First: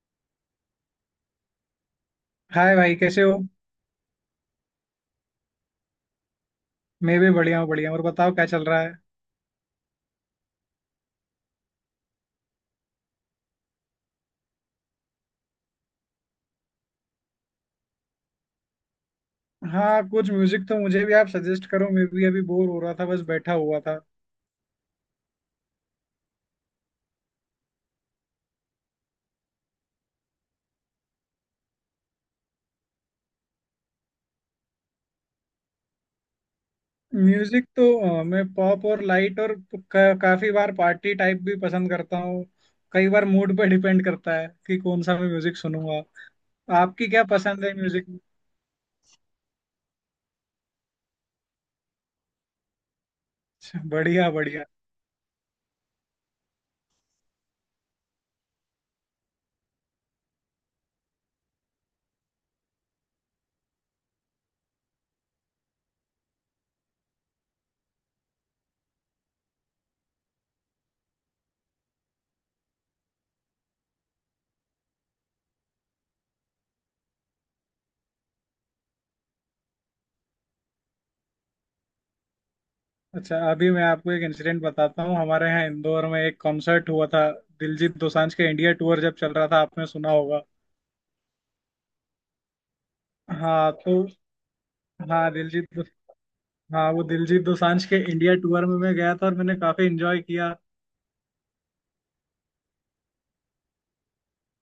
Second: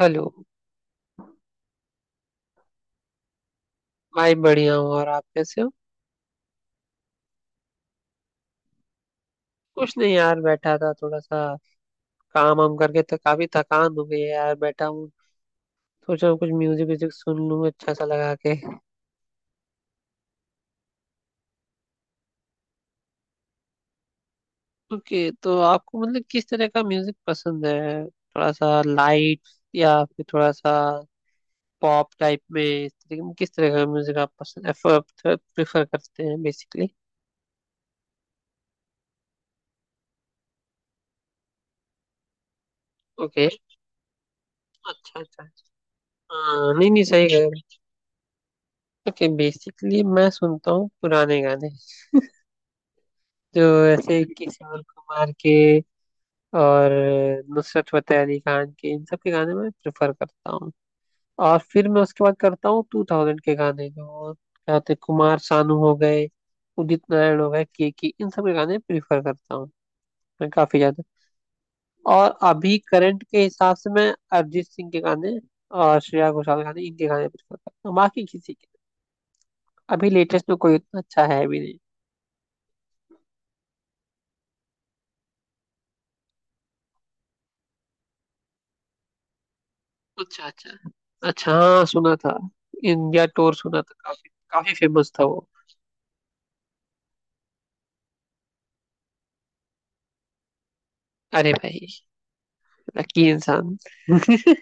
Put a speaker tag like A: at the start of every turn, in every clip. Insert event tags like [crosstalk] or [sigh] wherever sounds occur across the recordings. A: Hello.
B: Hi भाई कैसे हो?
A: भाई बढ़िया हूँ, और आप कैसे हो?
B: मैं भी बढ़िया हूँ बढ़िया हूँ। और बताओ क्या चल रहा है?
A: कुछ नहीं यार, बैठा था थोड़ा सा। काम वाम करके तो काफी थकान हो गई है यार, बैठा हूँ। सोचा हूँ कुछ म्यूजिक व्यूजिक सुन लूँ अच्छा सा लगा के।
B: हाँ कुछ म्यूजिक तो मुझे भी आप सजेस्ट करो, मैं भी अभी बोर हो रहा था, बस बैठा हुआ था।
A: ओके, तो आपको मतलब किस तरह का म्यूजिक पसंद है? थोड़ा सा लाइट या फिर थोड़ा सा पॉप टाइप में, इस तरह किस तरह का म्यूजिक आप पसंद प्रेफर करते हैं बेसिकली?
B: म्यूजिक तो मैं पॉप और लाइट और काफी बार पार्टी टाइप भी पसंद करता हूँ। कई बार
A: ओके।
B: मूड पे डिपेंड करता है कि कौन सा
A: अच्छा
B: मैं
A: अच्छा
B: म्यूजिक
A: अच्छा।
B: सुनूंगा।
A: हाँ नहीं नहीं,
B: आपकी क्या
A: सही कह
B: पसंद है
A: रहे।
B: म्यूजिक में?
A: ओके, बेसिकली मैं सुनता हूँ पुराने गाने, जो
B: अच्छा,
A: ऐसे
B: बढ़िया बढ़िया।
A: किशोर कुमार के और नुसरत फतेह अली खान के, इन सब के गाने मैं प्रेफर करता हूँ। और फिर मैं उसके बाद करता हूँ 2000 के गाने, जो क्या होते हैं, कुमार सानू हो गए, उदित नारायण हो गए, के, इन सब के गाने प्रेफर करता हूँ मैं काफी ज्यादा। और अभी करंट के हिसाब से मैं अरिजीत सिंह के गाने और श्रेया घोषाल के गाने, इनके गाने प्रेफर करता हूँ, बाकी किसी के अभी लेटेस्ट में कोई उतना अच्छा है भी नहीं।
B: अच्छा, अभी मैं आपको एक इंसिडेंट बताता हूँ। हमारे यहाँ इंदौर में एक कॉन्सर्ट हुआ था। दिलजीत दोसांझ के इंडिया टूर जब चल रहा था आपने सुना होगा।
A: अच्छा अच्छा। अच्छा हाँ, सुना था। इंडिया टूर
B: हाँ
A: सुना था,
B: तो।
A: काफी काफी फेमस था
B: हाँ
A: वो।
B: दिलजीत। हाँ, वो दिलजीत दोसांझ के इंडिया टूर में मैं गया था और मैंने काफी एंजॉय किया।
A: अरे भाई, लकी इंसान। [laughs]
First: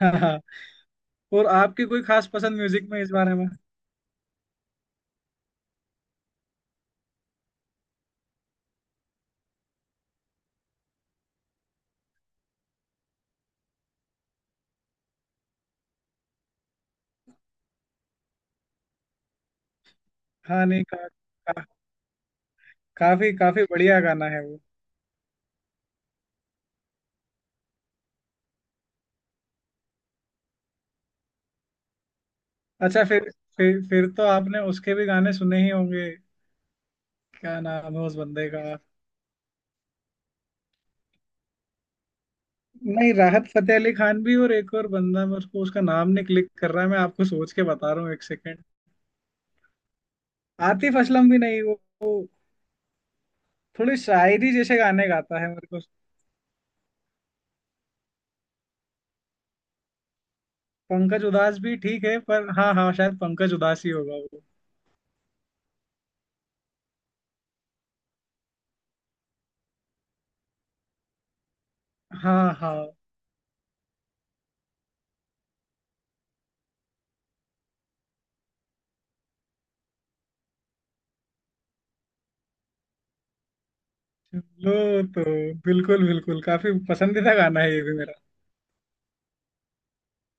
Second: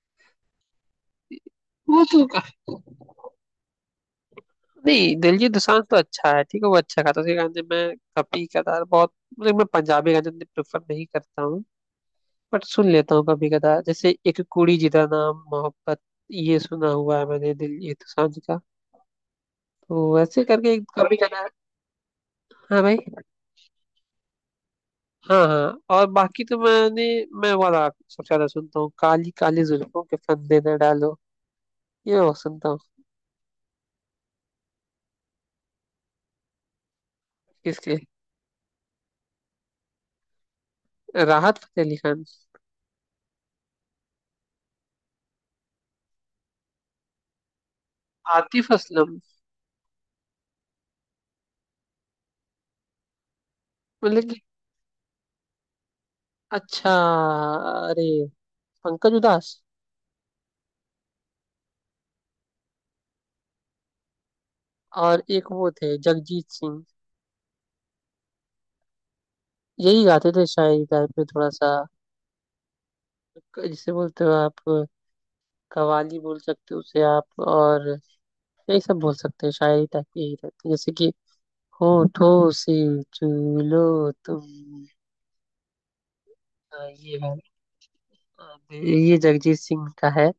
B: [laughs] हाँ। और आपकी कोई
A: वो तो
B: खास पसंद
A: काफी।
B: म्यूजिक में इस बारे में?
A: नहीं, दिलजीत दोसांझ तो अच्छा है, ठीक है, वो अच्छा गाता है, उसके गाने मैं कभी कदार बहुत। मतलब मैं पंजाबी गाने इतने प्रेफर नहीं करता हूँ, बट सुन लेता हूँ कभी कदार, जैसे एक कुड़ी जिदा नाम मोहब्बत, ये सुना हुआ है मैंने दिलजीत दोसांझ का। तो वैसे
B: हाँ
A: करके
B: नहीं,
A: एक कभी कदार। हाँ भाई।
B: काफी काफी बढ़िया गाना है वो।
A: हाँ हाँ, और बाकी तो मैंने, मैं वाला सबसे ज्यादा सुनता हूँ, काली काली जुल्फों के फंदे न डालो, ये वो सुनता हूँ।
B: अच्छा। फिर तो आपने उसके भी गाने सुने ही होंगे। क्या नाम
A: किसके?
B: है उस बंदे का?
A: राहत फतेह अली खान?
B: नहीं राहत फतेह अली खान भी, और एक और बंदा, मैं उसको उसका नाम नहीं क्लिक कर रहा है, मैं आपको सोच के बता रहा हूँ, एक सेकेंड।
A: आतिफ असलम?
B: आतिफ असलम भी नहीं। वो थोड़ी
A: मतलब कि,
B: शायरी जैसे गाने गाता है मेरे को।
A: अच्छा, अरे, पंकज उधास।
B: पंकज उदास भी ठीक है, पर हाँ हाँ शायद पंकज उदास ही होगा वो।
A: और एक वो थे जगजीत सिंह, यही गाते थे शायरी टाइप में थोड़ा सा,
B: हाँ हाँ।
A: जिसे बोलते हो आप कवाली, बोल सकते हो उसे आप। और यही सब बोल सकते हैं शायरी टाइप, यही रहती है, जैसे कि होठों से चूलो
B: लो
A: तुम।
B: तो बिल्कुल बिल्कुल काफी
A: हाँ, ये
B: पसंदीदा
A: वाला
B: गाना है ये भी मेरा।
A: ये जगजीत सिंह का है,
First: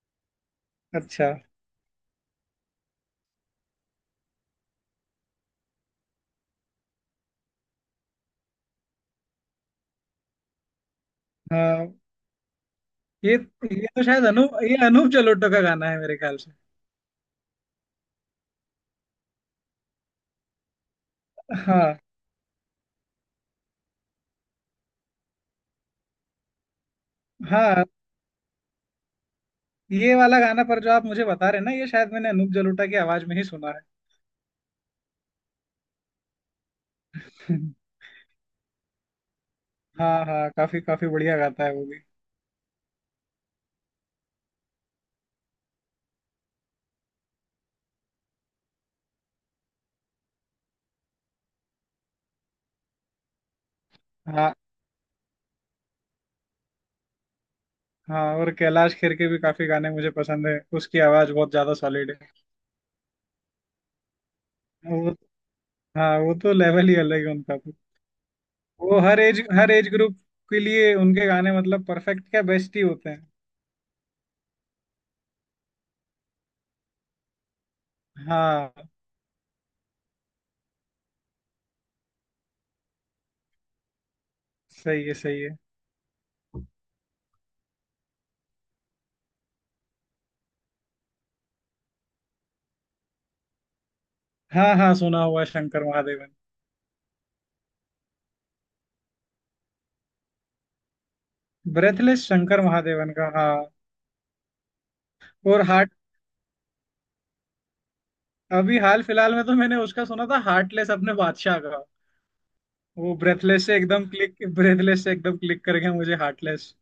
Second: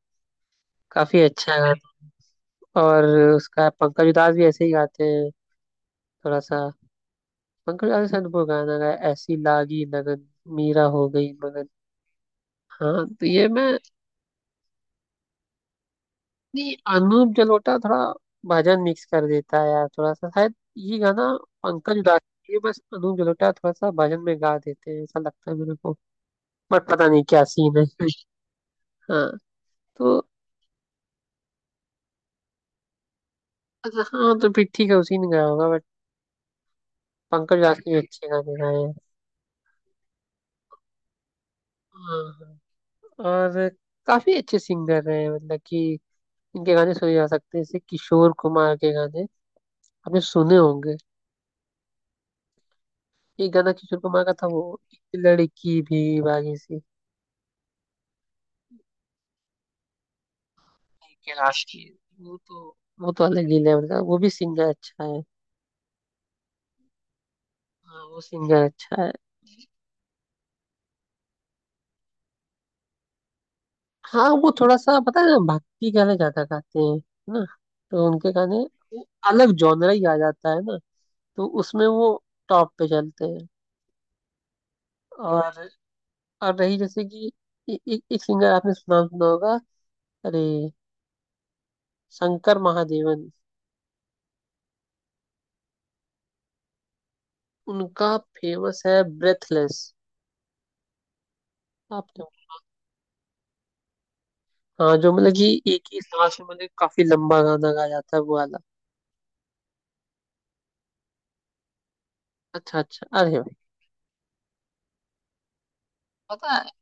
A: काफी
B: अच्छा,
A: अच्छा गाना। और उसका पंकज उधास भी ऐसे ही गाते हैं थोड़ा सा। पंकज उधास ने शायद वो गाना गाया, ऐसी लागी लगन, मीरा हो गई मगन।
B: हाँ।
A: हाँ तो
B: ये
A: ये मैं।
B: ये तो शायद अनूप जलोटो का गाना है मेरे ख्याल से।
A: नहीं, अनूप जलोटा थोड़ा भजन मिक्स कर देता है यार थोड़ा सा, शायद ये गाना पंकज
B: हाँ
A: उधास। ये बस अनूप जलोटा थोड़ा सा भजन में गा देते हैं, ऐसा लगता है मेरे को, बट पता नहीं क्या सीन
B: हाँ।
A: है। [laughs] हाँ।
B: ये
A: तो
B: वाला गाना पर जो आप मुझे बता रहे हैं ना, ये शायद मैंने अनूप जलोटा की आवाज में ही सुना
A: अच्छा हाँ, तो फिर ठीक है, उसी ने गाया होगा, बट पंकज
B: है। [laughs]
A: उधास ने भी अच्छे गाने गाए हैं।
B: हाँ हाँ, काफी काफी बढ़िया गाता है वो भी।
A: हाँ हाँ। और काफी अच्छे सिंगर रहे हैं, मतलब कि इनके गाने सुने जा सकते हैं, जैसे किशोर कुमार के गाने आपने सुने होंगे। एक गाना किशोर कुमार का था
B: हाँ
A: वो, एक लड़की भी बागी सी।
B: हाँ। और कैलाश खेर के भी काफी गाने मुझे पसंद है, उसकी आवाज बहुत
A: कैलाश
B: ज्यादा
A: की?
B: सॉलिड है।
A: वो तो अलग ही लेवल का, वो भी सिंगर अच्छा
B: वो
A: है।
B: हाँ, वो तो लेवल ही अलग है उनका।
A: हाँ वो सिंगर
B: वो
A: अच्छा है।
B: हर एज ग्रुप के लिए उनके गाने मतलब परफेक्ट, क्या बेस्ट ही होते हैं।
A: हाँ वो थोड़ा सा, पता है ना, भक्ति गाने ज्यादा गाते हैं है ना, तो उनके गाने,
B: हाँ
A: वो अलग जॉनरा ही आ जाता है ना, तो उसमें वो टॉप पे चलते हैं।
B: सही है सही है।
A: और और रही जैसे कि, ए, ए, एक सिंगर, आपने सुना सुना होगा, अरे, शंकर महादेवन।
B: हाँ हाँ सुना हुआ है शंकर महादेवन।
A: उनका फेमस है ब्रेथलेस। आपने,
B: ब्रेथलेस शंकर महादेवन का, हाँ।
A: हाँ, जो मतलब कि
B: और
A: एक
B: हार्ट
A: ही सांस में, मतलब काफी लंबा गाना गाया जाता है वो वाला।
B: अभी हाल फिलहाल में तो मैंने उसका सुना था हार्टलेस, अपने बादशाह का।
A: अच्छा अच्छा,
B: वो
A: अरे भाई,
B: ब्रेथलेस से एकदम क्लिक कर गया मुझे
A: पता है,
B: हार्टलेस।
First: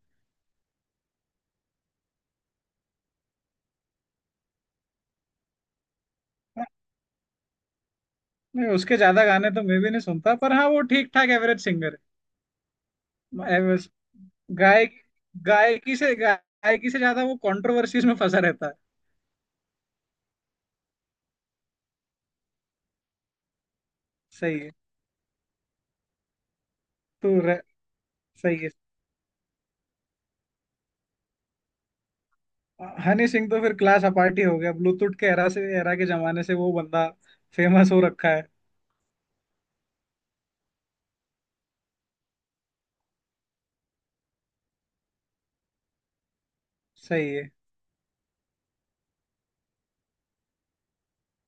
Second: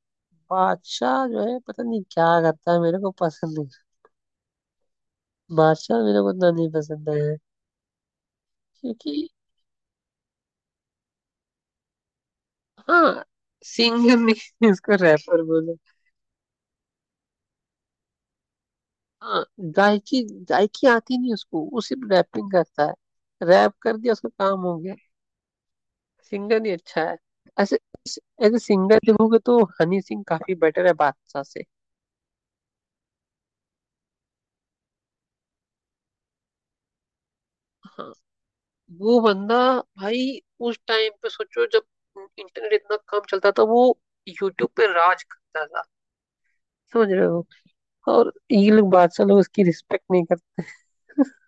A: बादशाह जो है, पता नहीं क्या करता है, मेरे को पसंद नहीं। बादशाह मेरे को उतना नहीं पसंद है,
B: नहीं उसके ज्यादा
A: क्योंकि,
B: गाने तो मैं भी नहीं सुनता, पर हाँ वो ठीक ठाक एवरेज सिंगर
A: हाँ,
B: है।
A: सिंगर नहीं [laughs] इसको
B: गायक
A: रैपर।
B: गायकी से ज्यादा वो कंट्रोवर्सीज में फंसा रहता है।
A: हाँ गायकी, गायकी आती नहीं उसको, वो सिर्फ रैपिंग करता है, रैप कर दिया, उसका
B: सही
A: काम
B: है।
A: हो गया। सिंगर ही अच्छा है।
B: तो
A: ऐसे,
B: सही
A: ऐसे
B: है।
A: सिंगर देखोगे तो हनी सिंह काफी बेटर है बादशाह से।
B: हनी सिंह तो फिर क्लास अपार्ट ही हो गया। ब्लूटूथ के एरा के जमाने से वो बंदा फेमस हो
A: हाँ
B: रखा है।
A: वो बंदा, भाई उस टाइम पे सोचो, जब इंटरनेट इतना कम चलता था, वो यूट्यूब पे राज करता था, समझ रहे
B: सही
A: हो।
B: है।
A: और ये लोग बादशाह लोग उसकी रिस्पेक्ट नहीं करते। [laughs]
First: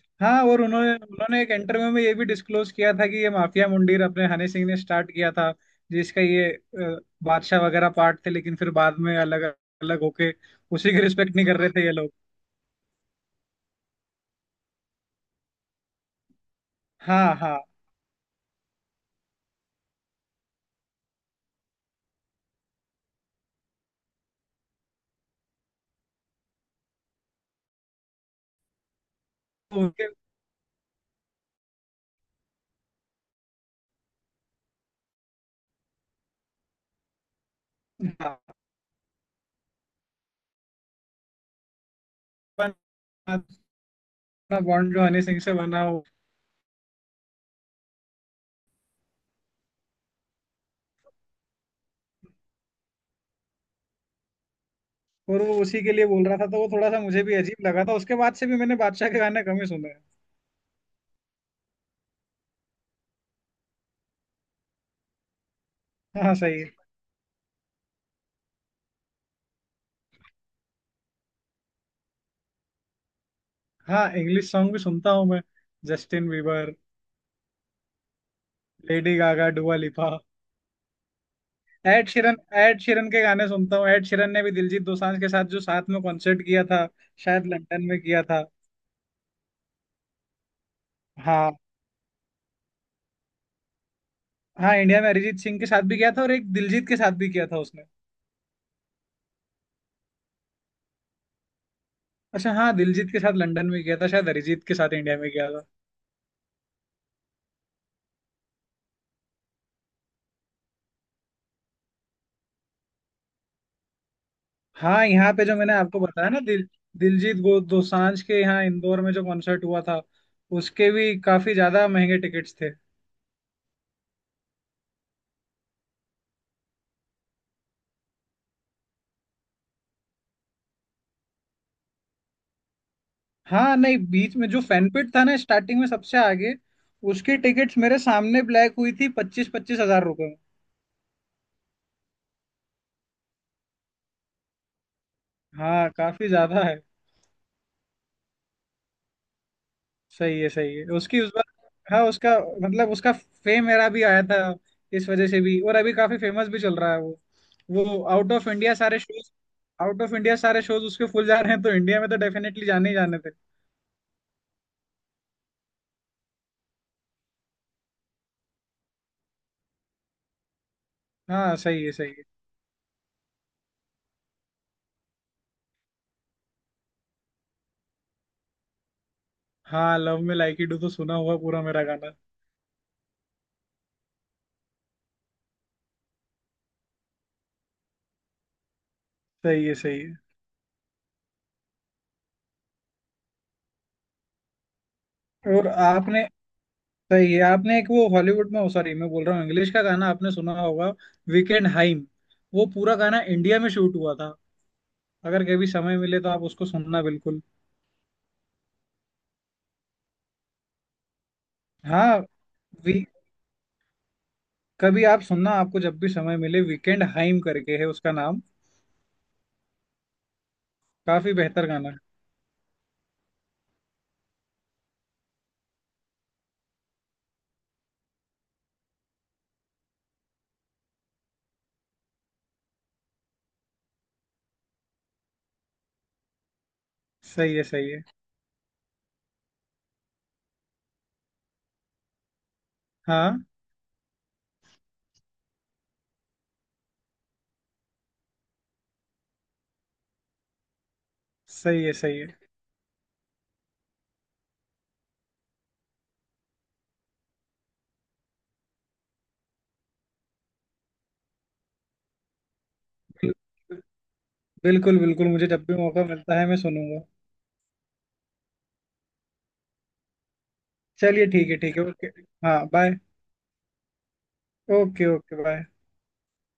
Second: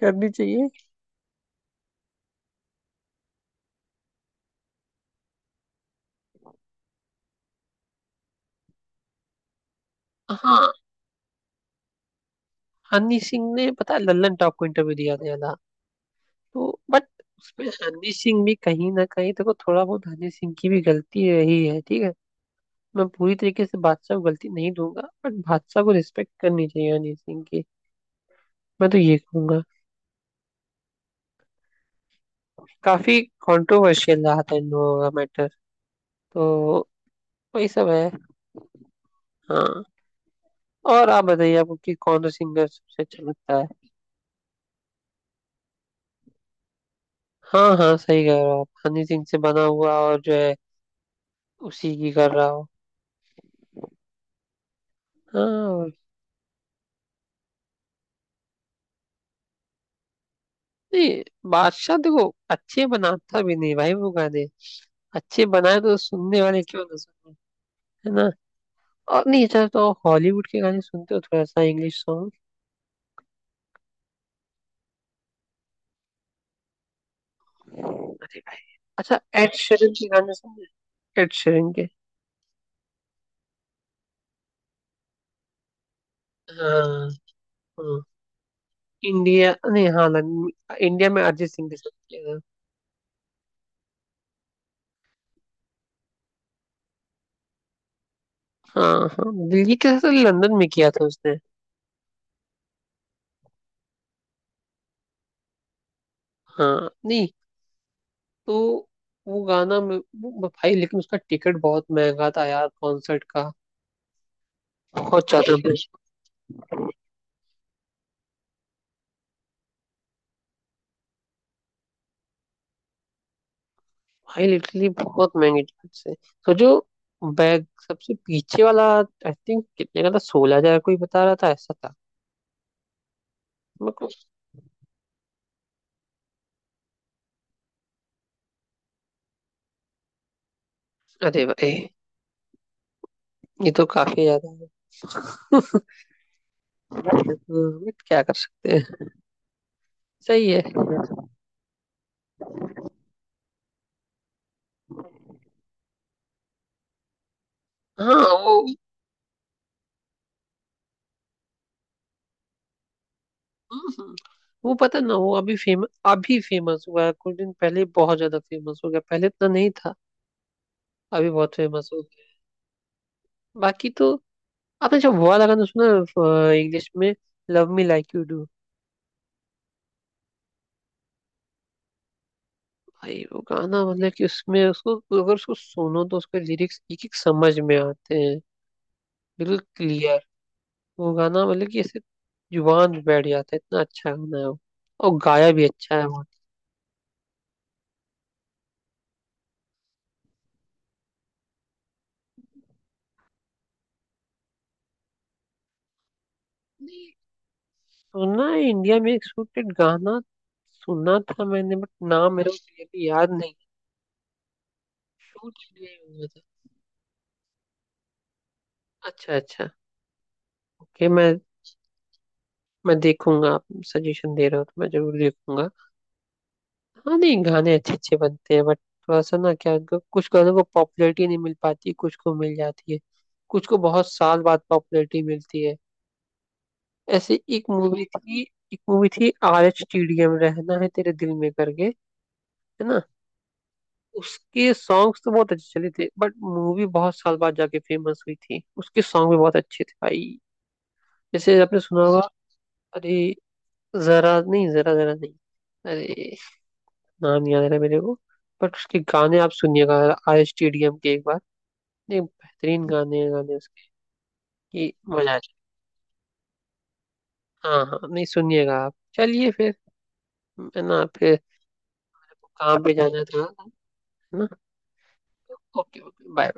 A: करनी
B: हाँ और
A: चाहिए।
B: उन्होंने उन्होंने एक इंटरव्यू में ये भी डिस्क्लोज किया था कि ये माफिया मुंडीर अपने हनी सिंह ने स्टार्ट किया था, जिसका ये बादशाह वगैरह पार्ट थे, लेकिन फिर बाद में अलग अलग होके
A: हाँ।
B: उसी की रिस्पेक्ट नहीं कर रहे थे ये लोग।
A: हनी सिंह ने पता है लल्लन टॉप को इंटरव्यू दिया था, तो बट
B: हाँ हाँ।
A: उसमें हनी सिंह भी, कहीं ना कहीं देखो थोड़ा बहुत हनी सिंह की भी गलती रही है, ठीक है। मैं पूरी तरीके से बादशाह को गलती नहीं दूंगा, बट बादशाह को रिस्पेक्ट करनी चाहिए हनी सिंह की, मैं तो ये कहूंगा।
B: तो उनके
A: काफी कंट्रोवर्शियल रहा था इन लोगों का मैटर, तो वही सब है। हाँ। और आप बताइए आपको कि कौन सा सिंगर सबसे अच्छा लगता है।
B: बॉन्ड जो हनी सिंह से बना हो,
A: हाँ हाँ, सही कह रहे हो आप, हनी सिंह से बना हुआ और जो है उसी की कर रहा हो।
B: और
A: हाँ।
B: वो उसी
A: और
B: के लिए बोल रहा था, तो वो थोड़ा सा मुझे भी अजीब लगा था, उसके बाद से भी मैंने बादशाह के गाने कम ही सुने हैं।
A: नहीं, बादशाह देखो अच्छे बनाता भी नहीं भाई वो गाने, अच्छे बनाए तो
B: हाँ
A: सुनने
B: सही
A: वाले
B: है।
A: क्यों ना सुने, है ना। और, नहीं अच्छा, तो हॉलीवुड के गाने सुनते हो थोड़ा सा, इंग्लिश सॉन्ग?
B: हाँ, इंग्लिश सॉन्ग भी सुनता हूँ मैं। जस्टिन बीबर,
A: अरे भाई
B: लेडी
A: अच्छा,
B: गागा,
A: एड
B: दुआ
A: शेरन के
B: लिपा,
A: गाने सुने? एड शेरन के।
B: Ed Sheeran. एड शिरन के गाने सुनता हूँ। एड शिरन ने भी दिलजीत दोसांझ के साथ जो साथ में कॉन्सर्ट किया था,
A: हाँ।
B: शायद लंदन में
A: हाँ
B: किया था।
A: इंडिया नहीं, हाँ, इंडिया में अरिजीत
B: हाँ
A: सिंह के साथ किया था।
B: हाँ, इंडिया में अरिजीत सिंह के साथ भी किया था और एक दिलजीत के साथ भी किया था उसने।
A: हाँ हाँ, दिल्ली के साथ लंदन में किया था उसने।
B: अच्छा हाँ, दिलजीत के साथ लंदन में किया था, शायद अरिजीत के साथ इंडिया में किया था।
A: हाँ नहीं, तो वो गाना में भाई, लेकिन उसका टिकट बहुत महंगा था यार कॉन्सर्ट का,
B: हाँ,
A: बहुत
B: यहाँ पे जो
A: ज्यादा।
B: मैंने
A: [laughs]
B: आपको बताया ना, दिलजीत गो दोसांझ के यहाँ इंदौर में जो कॉन्सर्ट हुआ था, उसके भी काफी ज्यादा महंगे टिकट्स थे।
A: भाई लिटरली बहुत महंगी टिकट्स है। सोचो, बैग सबसे पीछे वाला, आई थिंक कितने का था, 16,000 कोई बता रहा था, ऐसा था
B: हाँ
A: मेरे
B: नहीं,
A: को।
B: बीच में जो फैनपिट था ना स्टार्टिंग में सबसे आगे, उसकी टिकट्स मेरे सामने ब्लैक हुई थी 25-25 हजार रुपये में।
A: अरे भाई ये तो काफी ज्यादा है,
B: हाँ काफी ज्यादा है।
A: बट क्या कर सकते हैं।
B: सही है
A: सही है।
B: सही है उसकी उस बार। हाँ उसका, मतलब उसका फेम मेरा भी आया था इस वजह से भी, और अभी काफी फेमस भी चल रहा है वो। वो
A: हाँ वो।
B: आउट ऑफ इंडिया सारे शोज उसके फुल जा रहे हैं, तो इंडिया में तो डेफिनेटली जाने ही जाने थे।
A: हम्म, वो पता ना, वो अभी फेमस, अभी फेमस हुआ है कुछ दिन पहले, बहुत ज्यादा फेमस हो गया, पहले इतना नहीं था, अभी बहुत
B: हाँ सही
A: फेमस
B: है
A: हो
B: सही है।
A: गया। बाकी तो, आपने जब वो वाला गाना सुना इंग्लिश में, लव मी लाइक यू।
B: हाँ love me like you do तो सुना हुआ पूरा मेरा गाना।
A: भाई वो गाना, मतलब कि उसमें उसको, अगर उसको सुनो तो उसके लिरिक्स एक एक समझ में आते हैं, बिल्कुल
B: सही है सही है।
A: क्लियर। वो गाना मतलब कि ऐसे जुबान पे बैठ जाता है, इतना अच्छा गाना है वो, और गाया भी
B: और
A: अच्छा है
B: आपने
A: वो।
B: सही है। आपने एक वो हॉलीवुड में, सॉरी मैं बोल रहा हूँ, इंग्लिश का गाना आपने सुना होगा, वीकेंड हाइम। वो पूरा गाना इंडिया में शूट हुआ था, अगर कभी समय मिले तो आप उसको सुनना,
A: नहीं,
B: बिल्कुल।
A: सुना है इंडिया में एक शूटेड गाना, सुना था मैंने, बट
B: हाँ,
A: नाम मेरे को
B: वी,
A: क्लियरली याद नहीं।
B: कभी आप सुनना
A: शूट
B: आपको
A: इंडिया
B: जब भी
A: में हुआ
B: समय
A: था,
B: मिले, वीकेंड हाइम करके है उसका नाम,
A: अच्छा अच्छा। ओके मैं
B: काफी बेहतर गाना है।
A: मैं देखूंगा, आप सजेशन दे रहे हो तो मैं जरूर देखूंगा। हाँ नहीं, गाने अच्छे अच्छे बनते हैं, बट थोड़ा सा ना, क्या कुछ गानों को पॉपुलैरिटी नहीं मिल पाती, कुछ को मिल जाती है, कुछ को बहुत साल बाद पॉपुलैरिटी मिलती है। ऐसे
B: सही है
A: एक
B: सही है।
A: मूवी थी, एक मूवी थी RHTDM, रहना है तेरे दिल में, करके है ना,
B: हाँ
A: उसके सॉन्ग्स तो बहुत अच्छे चले थे, बट मूवी बहुत साल बाद जाके फेमस हुई थी, उसके सॉन्ग भी बहुत अच्छे थे भाई, जैसे आपने
B: सही है
A: सुना होगा,
B: सही है।
A: अरे, जरा नहीं। अरे नाम याद आ रहा है मेरे को, बट उसके गाने आप सुनिएगा RHTDM के एक बार, नहीं बेहतरीन गाने हैं,
B: बिल-
A: गाने उसके, कि
B: बिल्कुल बिल्कुल,
A: मजा आ
B: मुझे
A: जाए।
B: जब भी मौका मिलता है मैं सुनूंगा।
A: हाँ हाँ, नहीं सुनिएगा आप, चलिए फिर, है ना,
B: चलिए
A: फिर
B: ठीक है ठीक है, ओके। हाँ
A: काम पे
B: बाय।
A: जाना था है ना।
B: Okay okay bye.
A: Okay okay bye.